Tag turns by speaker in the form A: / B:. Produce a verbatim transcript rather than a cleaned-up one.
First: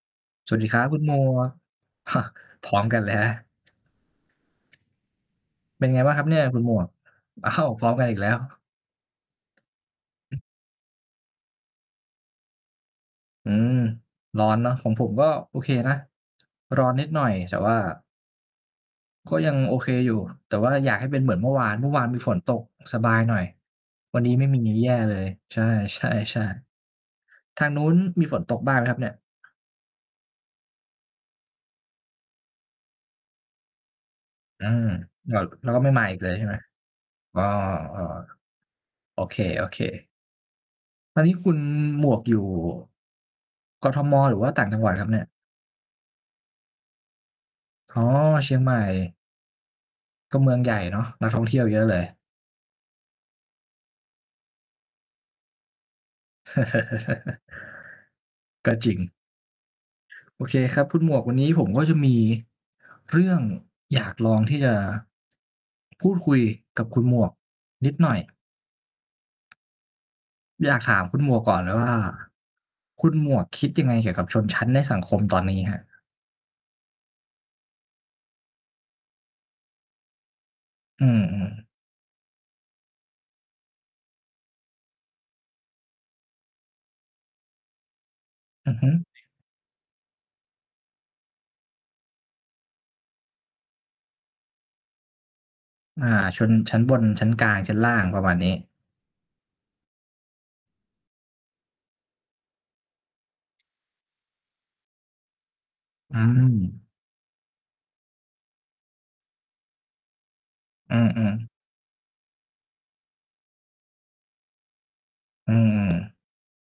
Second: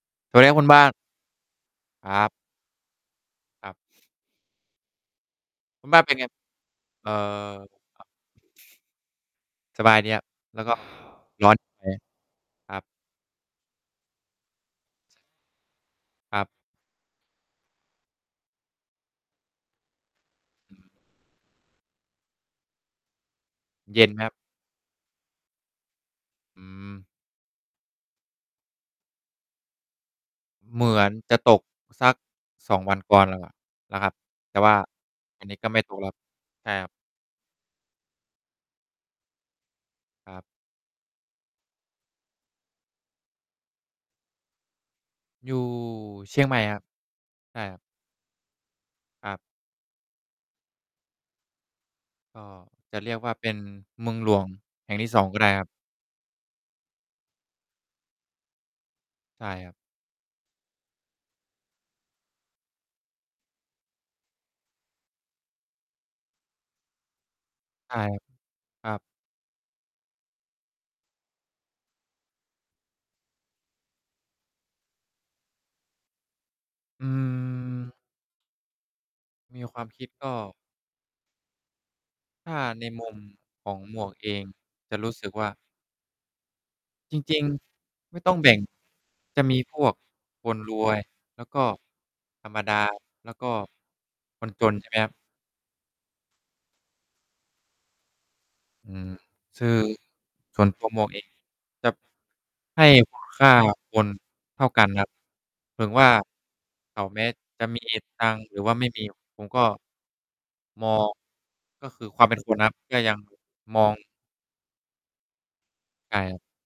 A: สวัสดี
B: ส
A: คร
B: ว
A: ั
B: ั
A: บ
B: ส
A: คุ
B: ด
A: ณ
B: ีค
A: บ
B: รั
A: ้า
B: บ
A: น
B: คุณหมวก
A: ครับ
B: พร้อมกัน เลยนะ
A: ครับ
B: เป
A: คุ
B: ็
A: ณ
B: น
A: บ้
B: ไง
A: าน
B: บ
A: เ
B: ้
A: ป
B: า
A: ็น
B: งคร
A: ไ
B: ั
A: ง?
B: บเนี่ยคุณหมวก?
A: เอ่อ
B: อ้าว พร้อม
A: คร
B: กั
A: ับ
B: นอีกแล้ว
A: สบายดีครับ แล้วก็ ร้อน นิดหน่อย ครับ
B: อืม ร้อนเนาะ ของผมก็โอเคนะ
A: ครับ
B: ร้อนนิดหน่อย แต่ว่า ก็ยังโอเคอยู่ แต่ว่าอยากให้เป็นเหมือนเมื่อวาน เมื่อวานมีฝนตก สบายหน่อย
A: เย็น
B: วัน
A: ค
B: น
A: ร
B: ี
A: ับ
B: ้ไม่มีงี้แย่เลย ใช่
A: อื
B: ๆ
A: ม
B: ๆ ทางนู้นมีฝนตกบ้างไหมครับเนี่ย?
A: เหมือนจะตกสัก สอง วันก่อนแล้วแหละนะครับ แต่
B: อื
A: ว่า
B: ม แล้
A: อ
B: ว
A: ันนี้
B: แ
A: ก
B: ล
A: ็
B: ้ว
A: ไ
B: ก
A: ม
B: ็
A: ่
B: ไม่
A: ตก
B: มา
A: แล้
B: อ
A: ว
B: ีกเลยใช่ไหม?
A: ใช่ครับ
B: อ๋อ ๆ โอเค ๆ
A: ครับ
B: ตอนนี้คุณหมวกอยู่ กทม. หรือว่าต่างจังหวัดครับเนี่ย?
A: อยู่ เชียงใหม่ครับ ใช่ครับ
B: อ๋อ เชียงใหม่
A: ครับ
B: ก็เมืองใหญ่เนาะ นักท่องเที่ยวเยอะเลย
A: ก็จะเรียกว่า เป็นเมืองหลวงแห่งที่ สอง ก็ได้ครับ
B: ก็จริง
A: ใช่ครับ
B: โอเคครับคุณหมวก วันนี้ผมก็จะมีเรื่องอยากลองที่จะ พูดคุยกับคุณหมวกน
A: ใ
B: ิ
A: ช
B: ด
A: ่
B: หน่อย
A: ครับ ครับ
B: อยากถามคุณหมวกก่อนเลยว่า คุณหมวกคิดยังไงเกี่ยวกับชนชั้นในสังคมตอนนี้ครับ?
A: อืม มีความคิดก็
B: อือ ๆ
A: ถ้าในมุมของหมวกเอง จะรู้สึกว่า จริง ๆ ไม่ต้องแบ่ง
B: อือฮึ
A: จะมีพวกคนรวย แล้วก็ธรรมดา แล้วก็คนจน ใช่ไหมครับ
B: อา ชนชั้นบน ชั้นกลาง ชั้นล่าง ประมาณนี้
A: อืม ชือ ส่วนตัวหมวกเอง จะให้คุณค่าคนเท่ากันครับ ถึงว่า
B: อืม
A: เขา แม้จะมีเหตุตังค์หรือว่าไม่มี ผมก็ ม
B: อ
A: อ
B: ื
A: ง
B: อ ๆ
A: ก็คือความเป็นคนนะครับ ก็ยัง มอง
B: อืม
A: ใช่ครับ